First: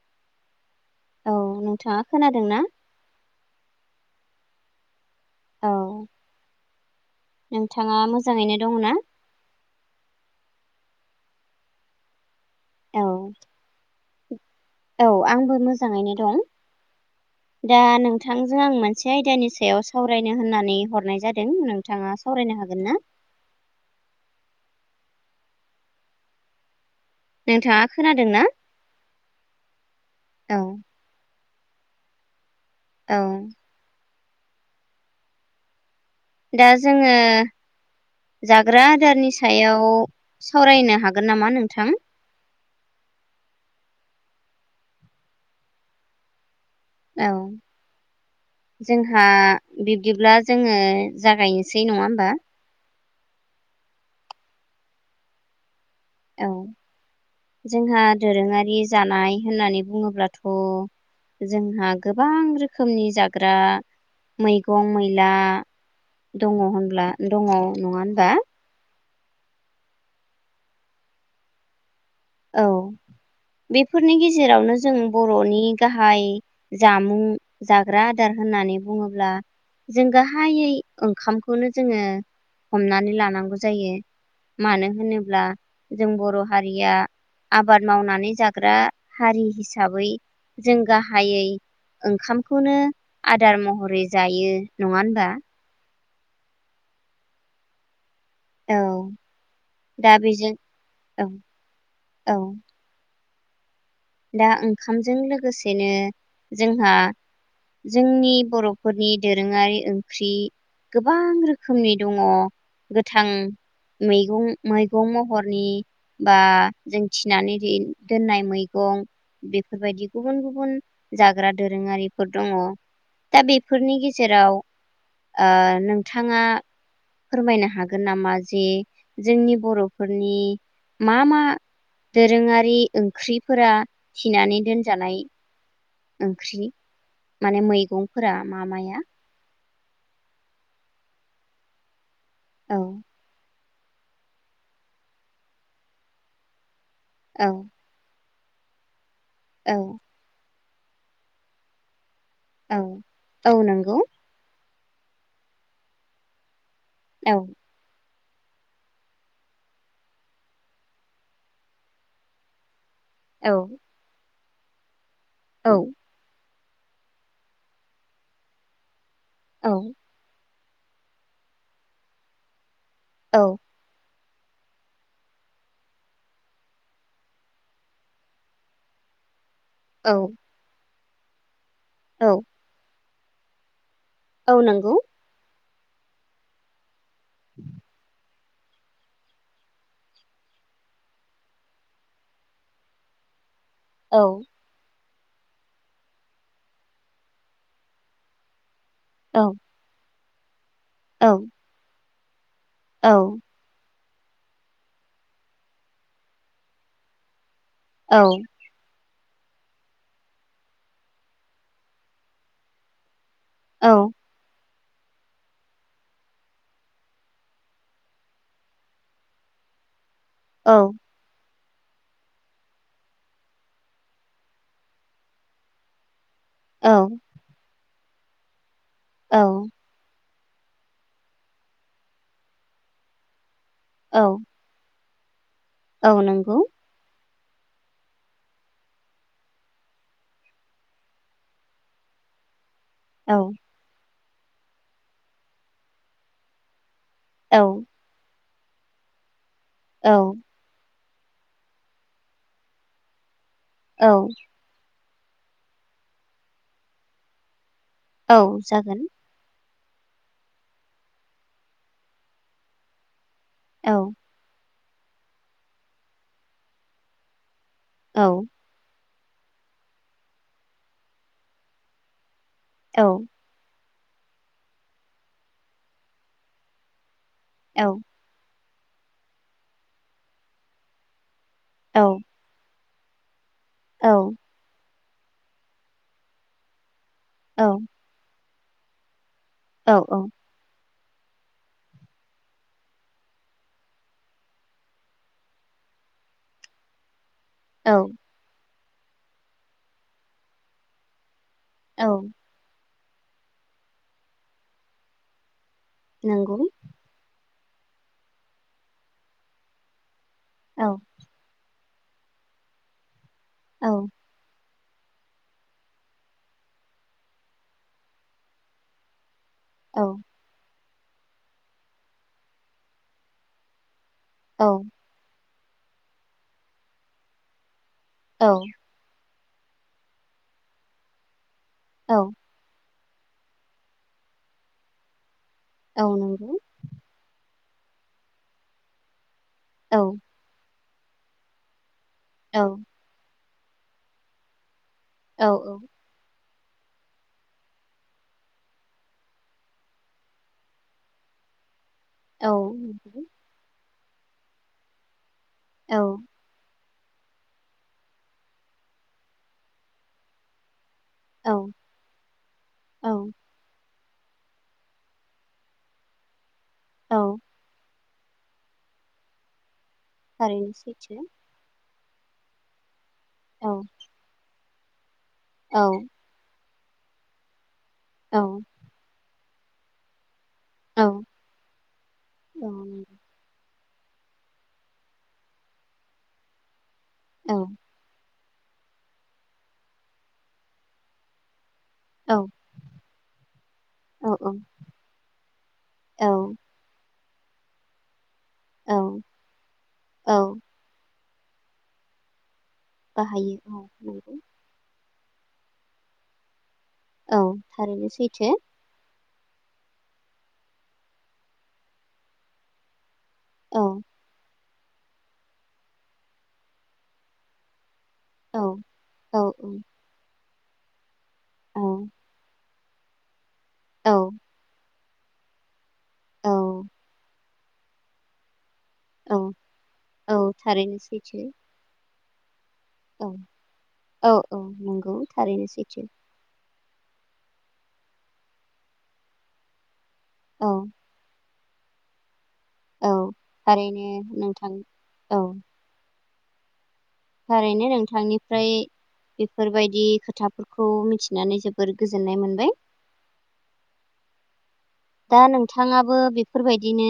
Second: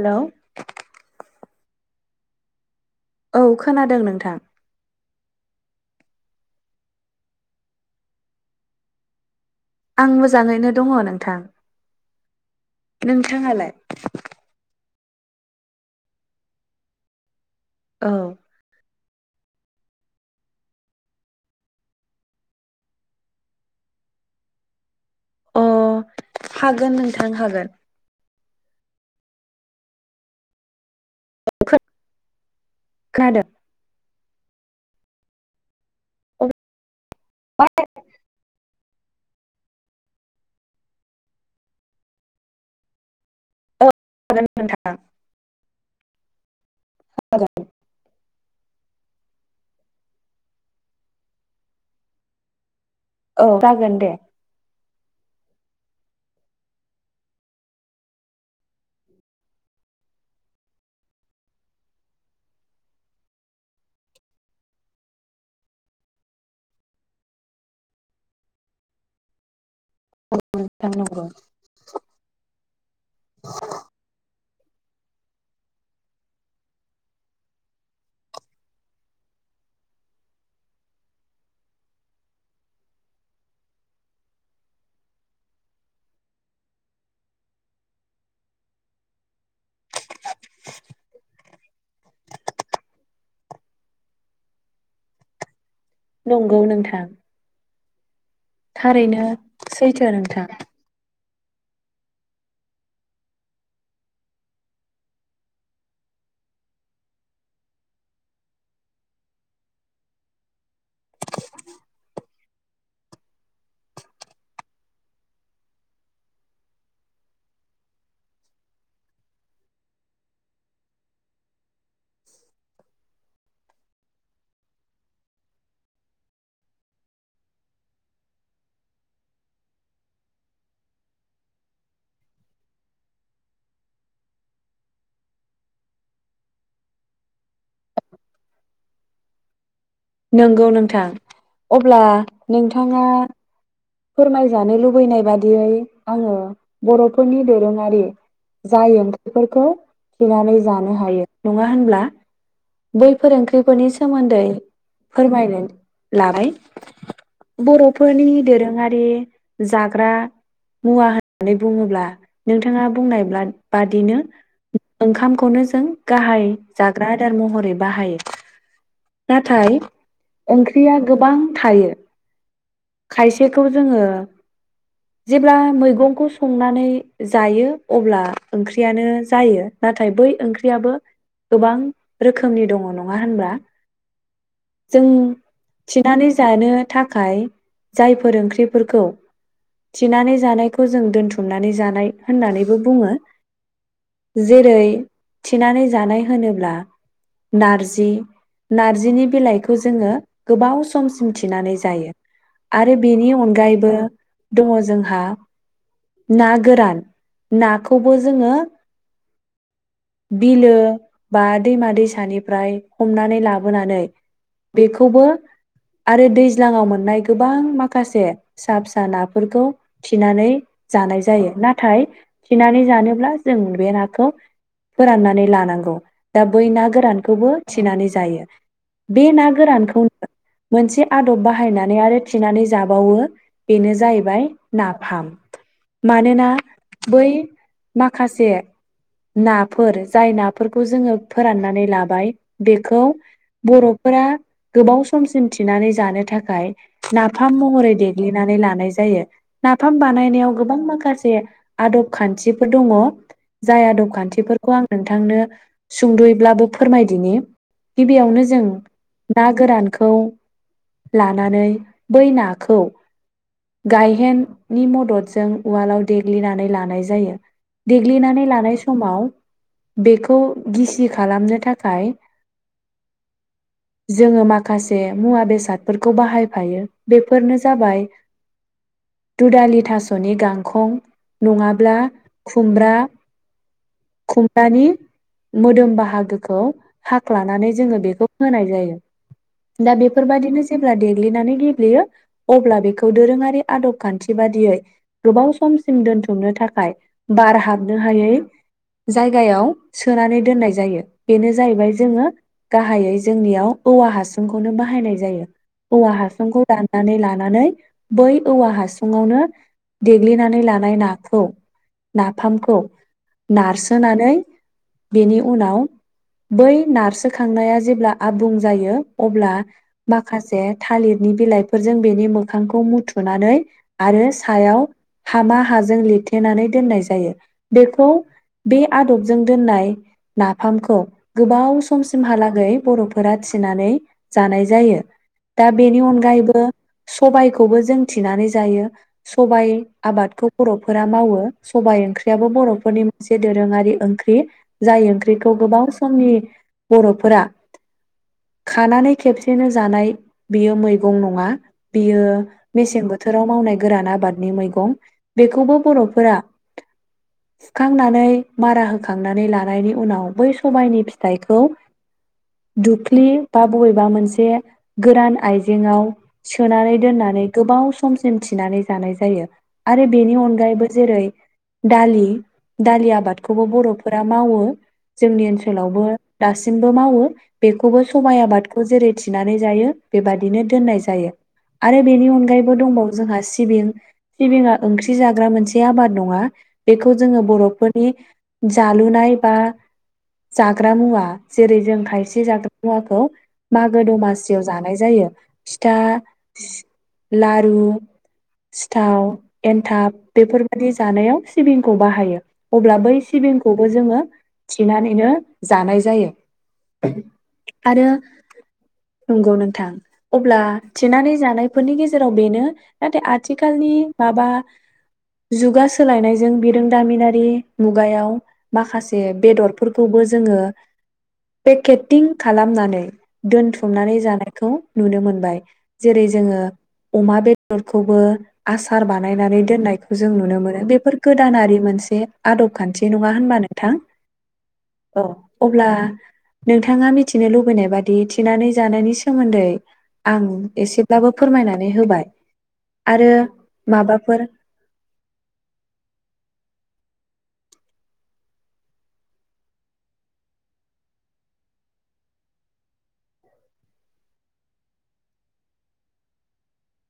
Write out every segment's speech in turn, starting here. Hello औ नोंथाङा खोनादोंना औ खोनादों नोंथां औ नोंथाङा मोजाङैनो दंङना आं मोजाङैनो दङ नोंथां औ नोंथाङालाय औ आंबो मोजाङैनो दं दा औ नोंथांजों आं मोने मोनसे आयदानि सायाव सावरायनो होननानै हरनाय जादों नोंथाङा सावरायनो हागोन ना अ हागोन नों नोंथाङा खोनादों ना औ औ खोनादों औ दा जोङो जाग्रा जारनि सायाव सावरायनो हागोन नामा नोंथां हागोन नोंथां औ हागोन जोंहा बिब्दिब्ला जोङो जागायनोसै नङा होमबा औ जागोन दे औ जोंहा दोरोङारि जानाय होननानै बुङोब्लाथ' जोंहा गोबां रोखोमनि जाग्रा मैगं मैला दङ होनब्ला दङ नङा होनबा [inaudible] औ बेफोरनि गे जेरावनो जों बर'नि गाहाय जामुं जाग्रा आदार होननानै बुङोब्ला जों गाहायै ओंखामखौनो जोङो हमनानै लानांगौ जायो मानो होनोब्ला जों बर' हारिया आबाद मावनानै जाग्रा हारि हिसाबै जों गाहायै ओंखामखौनो आदार महरै जायो नङा होनबा नोंगौ नोंथां औ थारैनो सैथो दा नोंथां बेजों औ औ दा ओंखामजों लोगोसेनो जोंहा जोंनि बर'फोरनि दोरोङारि ओंख्रि गोबां रोखोमनि दङ गोथां मैगं मैगं महरनि बा जों थिनानै दिन दोननाय मै गं बेफोरबायदि गुबुन गुबुन जाग्रा दोरोङारिफोर दङ दा बेफोरनि गेजेराव ओ नोंथाङा फोरमायनो हागोन नामा जे जोंनि बर'फोरनि मा मा दोरोङारि ओंख्रि फोरा थिनानै दोनजानाय ओंख्रि माने मैगंफोरा मा माया नोंगौ नोंथां अब्ला औ नोंथाङा फोरमायजानो लुबैनाय बादियै आङो बर'फोरनि औ दोरोङारि जाय ओं ख्रिफोरखो औ थिनानै जानो हायो नङा होनब्ला। औ बैफोर औ ओंख्रिफोरनि नंगौ सोमोन्दै फोरमायनो लाबाय औ बर' फोरनि दोरोङारि जाग्रा मुवा होननानै बुङोब्ला नोंथाङा बुंनायब्ला औ बादिनो ओंखामखौनो औ जों गाहाय जाग्रा आदार महरै बाहायो। नाथाइ। औ ओंख्रिया गोबां थायो। औ खायसेखौ जोङो जेब्ला मैगंखौ संनानै जायो अब्ला ओंख्रियानो जायो। नाथाय औ बै ओंख्रियाबो गोबां औ रोखोमनि दङ नङ। नङा होनबा। औ नंगौ। थिनानै जानो। थाखाय जाय फोरोंख्रि। बेफोरखौ थिनानै जानायखौ जों दोनथुमनानै जानाय होननानैबो बुङो। औ जेरै। थिनानै जानाय होनोब्ला नारजि। नारजिनि औ बिलाइखौ। ओ गोबाव। समसिम औ थिनानै जायो। आरो औ बेनि अनगायैबो। दङ जोंहा ना गोरान। नाखौबो औ जोङो बिलो बा दैमा दैसानिफ्राय हमनानै। नै लाबो औ नानै। बेखौबो आरो दैज्लाङाव मोननाय गोबां माखासे फिसा-फिसा नाफोरखौ। थिनानै जानाय जायो ना। थाय थिनानै जानोब्ला जों बे नाखौ फोराननानै लानांगौ। दा बै ना औ गोरानखौबो थिनानै। जायो। बे ना औ गोरानखौनो। मोनसे आदब बाहायनानै आरो थिनानै जाबावो। बेनो औ जाहैबाय ना फाम। औ मानोना नंगौ बै माखासे नाफोर जाय नाफोरखौ जोङो फोराननानै लाबाय। बेखौ औ बर'। फोर गोबाव समसिम थिनानै जानो थाखाय। नाफाम औ महरै देग्लि। नानै लानाय जायो। नाफाम औ बानायनायाव गोबां माखासे। से आदब खान्थिफोर दङ। जाय खदब औ खान्थिफोरखौ आं नोंथांनो सुंद'यैब्लाबो फोरमायदिनि औ गिबियावनो जों जागोन ना गोरानखौ लानानै बै नाखौ औ गायहेन नि मददजों उवालाव देग्लिनानै लानाय जायो औ देग्लिनानै लानाय समाव बेखौ गिसि खालामनो थाखाय औ जोङो माखासे मुवा बेसादफोरखौ बाहायफायो बेफोरनो औ जाबाय दुडालि थास'नि गांखं नङाब्ला औ खुमब्रा खुम्ब्रानि मोदोम बाहागोखौ हाख्लानानै जोङो बेखौ होनाय जायो [inaudible] दा औ बेफोरबायदिनो जे देग्लिनानै गेब्लेयो अब्ला बेखौ दोरोङारि आदब खान्थि बादियै गोबाव समसिम दोनथुमनो थाखाय बार औ हाबनो हायै जायगायाव सोनानै दोननाय जायो बेनो जाहैबाय औ जोङो गाह गाहायै जोंनियाव औवा हासुंखौनो बाहायनाय जायो। औवा नंगौ हासुंखौ दाननानै लानानै बै औवा हासुङावनो देग्लिनानै औ लानाय नाखौ नाफामखौ औ नारसोनानै बेनि उनाव बै नारसोखांनाया जेब्ला आबुं जायो अब्ला औ माखासे थालिरनि बिलाइफोरजों बेनि मोखांखौ मुथुनानै आरो औ सायाव हामा हाजों लिरथेनानै दोननाय जायो बेखौ औ बे आदब जों दोननाय नाफामखौ गोबाव औ समसिमहालागै बर' फोरा थिनानै जानाय जायो दा बेनि औ नंगौ अनगायैबो सबाइखौ खौबो जों थिनानै जायो सबाइ औ आबादखौ बर' फोरा मावो सबाइ ओंख्रियाबो औ बर'फोरनि मोनसे दोरोङारि ओंख्रि जाय औ ओंख्रिखौ गोबाव समनि बर'फोरा खानानै खेबसेनो जानाय बियो मैगं नङा बियो औ मेसें नंगौ बोथोराव मावनाय गोरान आबादनि मैगं बेखौबो औ बर'फोरा सुखांनानै मारा होखांनानै लानायनि उनाव बै सबायनि औ फिथाइखौ दुख ख्लि औ बा बबेबा बा मोनसे गोरान आइजेङाव सोनानै औ दोननानै गोबाव समसिम थिनानै जानाय जायो आरो बेनि थारैनो अनगायैबो सैथो जेरै दालि दालिआ आबादखौबो औ बर'फोरा मावो जोंनि औ ओनसोलावबो दासिम सिमबो मावो बे खौबो सबाय औ आबादखौ जेरै नानै जायो बेबादि बिदिनो दोननाय औ जायो आरो बेनि अनगायैबो दंबावो जोंहा सिबिं सिबिङा ओंख्रि जाग्रा मोनसे आबाद नङा बेखौ जोङो नंगौ बर'फोरनि जालुनाय बा जाग्रा मुवा जेरै जों औ खायसे जाग्रा मुवाखौ मागो औ दमासियाव जानाय जायो फिथा औ लारु सिथाव औ एन्थाब औ बेफोरबायाददि जानायाव सिबिंखौ बाहायो अब्ला बै बाहायो सिबिंखौबो औ जोङो नंगौ थिनानै नो जानाय जायो औ आरो थारैनो सैथो नंगौ नोंथां अब्ला थिनानै जानायफोरनि गेजेराव बेनो नाथाय औ आथिखालनि माबा जुगा सोलायनायजों बिरोंदामिनारि मु मुगायाव औ माखासे औ बेदरफोरखौबो जोङो बे औ खेथ टिं खालामनानै दोनथुमनानै औ जानायखौ नुनो मोनबाय जेरै औ जोङो अमा बेदरखौबो आसार औ बानायनानै दोननायखौ जों औ नुनो मोनो थारैनो बेफोर सैथो गोदानारि मोनसे आदब खान्थि औ नङा होनबा नोंथां औ औ नंगौ औ थारैनो अब्ला सैथो नोंथाङा मिथिनो लुबैनाय बादि थिनानै जानायनि सोमोन्दै आं औ एसेब्लाबो फोरमायनानै होबाय औ आरो थारैनो माबाफोर नोंथां औ थारैनो नोंथांनिफ्राय बेफोरबायदि खोथाफोरखौ मिथिनानै जोबोर गोजोननाय मोनबाय दा नोंथाङाबो बेफोरबायदिनो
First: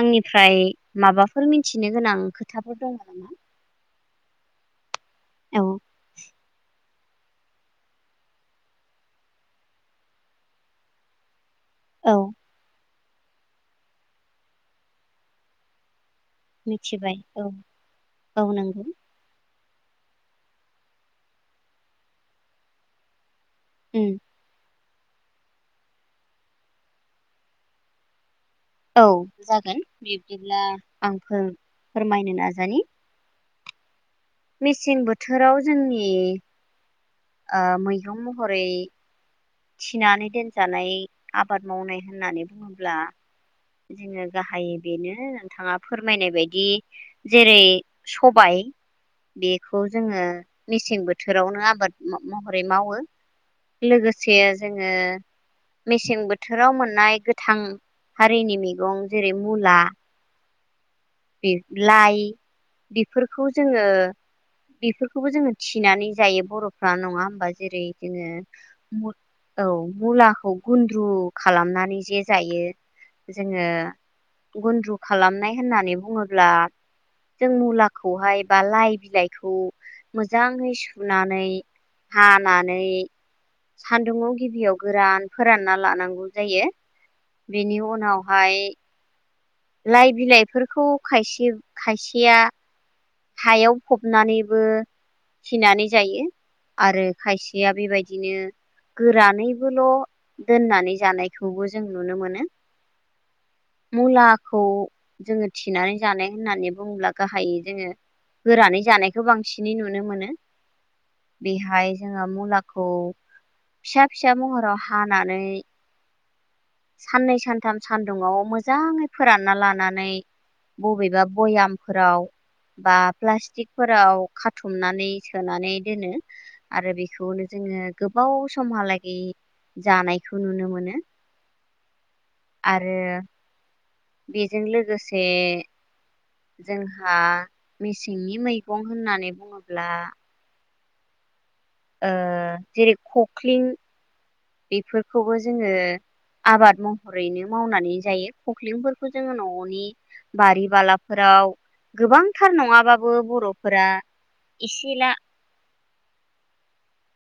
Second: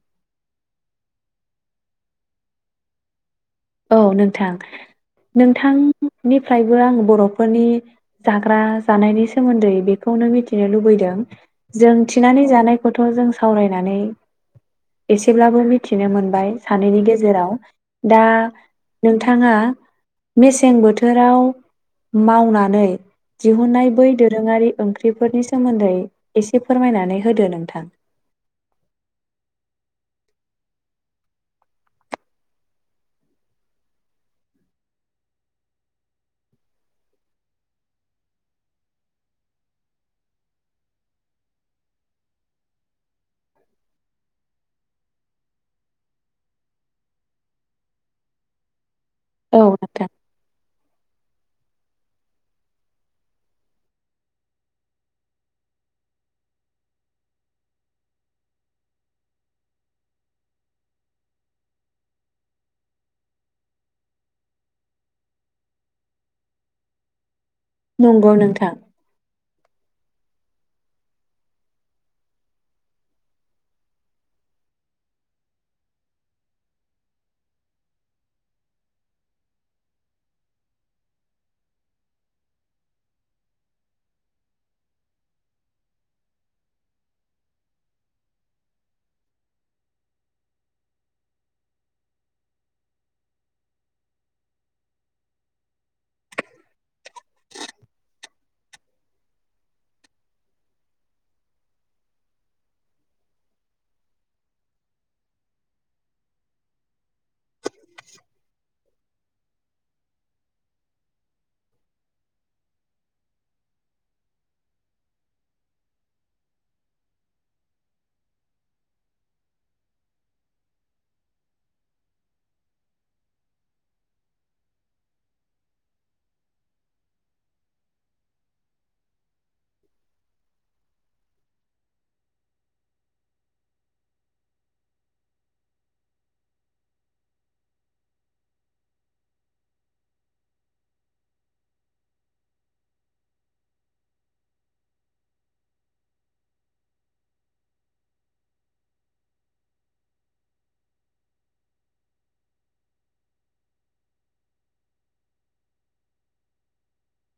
आंनिफ्राय माबाफोर मिथिनो गोनां खोथाफोर दं आरो ना औ नोंथां नोंथांनिफ्रायबो आङो बर'फोरनि जाग्रा जानायनि सोमोन्दै बेखौनो मिथिनो लुबैदों जों औ थिनानै जानाय खौथ' जों सावरायनानै एसेब्लाबो मिथिनो मोन बाय सानैनि मिथिबाय औ गेजेराव दा औ नंगौ नोंथाङा मेसें बोथोराव मावनानै दिहुननाय बै उम दोरोङारि ओंख्रिफोरनि सोमोन्दै एसे फोरमायनानै होदो नोंथां औ जागोन बिब्दिब्ला आं फोर-फोरमायनो नाजानि मेसें बोथोराव जोंनि अ मैगं महरै थिनानै दोनजानाय आबाद मावनाय होननानै बुङोब्ला जोङो गाहायै बेनो नोंथाङा फोरमायनाय बायदि जेरै- सबाय औ बेखौ नोंथां जोङो मेसें बोथोरावनो आबाद म-महरै मावो लोगो- से जोङो मेसें बोथोराव मोननाय गोथां हारिनि मैगं जेरै- मुला बे लाइ बेफोरखौ जोङो बेफोरखौबो जोङो थिनानै जायो बर'फ्रा नङा होमबा जेरै- जोङो नंगौ नोंथां मु औ मुला- खौ गुन्द्रु खालामनानै जे जायो जोङो गुन्द्रु खालामनाय होननानै बुङोब्ला जों मुलाखौहाय बा लाइ बिलाइखौ मोजाङै सुनानै हानानै सानदुुंआव गिबियाव गोरान फोरानना लानांगौ जायो बेनि उनावहाय लाइ बिलाइफोरखौ खायसे-खायसेया हायाव फबनानैबो थिनानै जायो आरो खायसेया बेबायदिनो गोरानैबोल' दोननानै जानायखौबो जों नुनो मोनो मुलाखौ जोङो थिनानै जानाय होननानै बुङोब्ला गाहायै जोङो गोरानै जानाय गोबांसिनै नुनो मोनो बेहाय जोङो मुलाखौ फिसा-फिसा महराव हानानै साननै सानथाम सान्दुंङआव मोजाङै फोरानना लानानै बबेबा भयामफोराव बा प्लास्टिकफोराव खाथुमनानै सोनानै दोनो आरो बेखौनो जोङो गोबाव समहालागै जानायखौ नुनो मोनो। आरो बेजों लोगोसे जोंहा मेसेंनि मैगं होननानै बुङोब्ला अ जेरै खखलिं बेफोरखौबो जोङो आबाद महरैनो मावनानै जायो खखलिंफोरखौ जोङो न'नि बारि बालाफोराव गोबांथार नङाबाबो बर'फोरा एसेला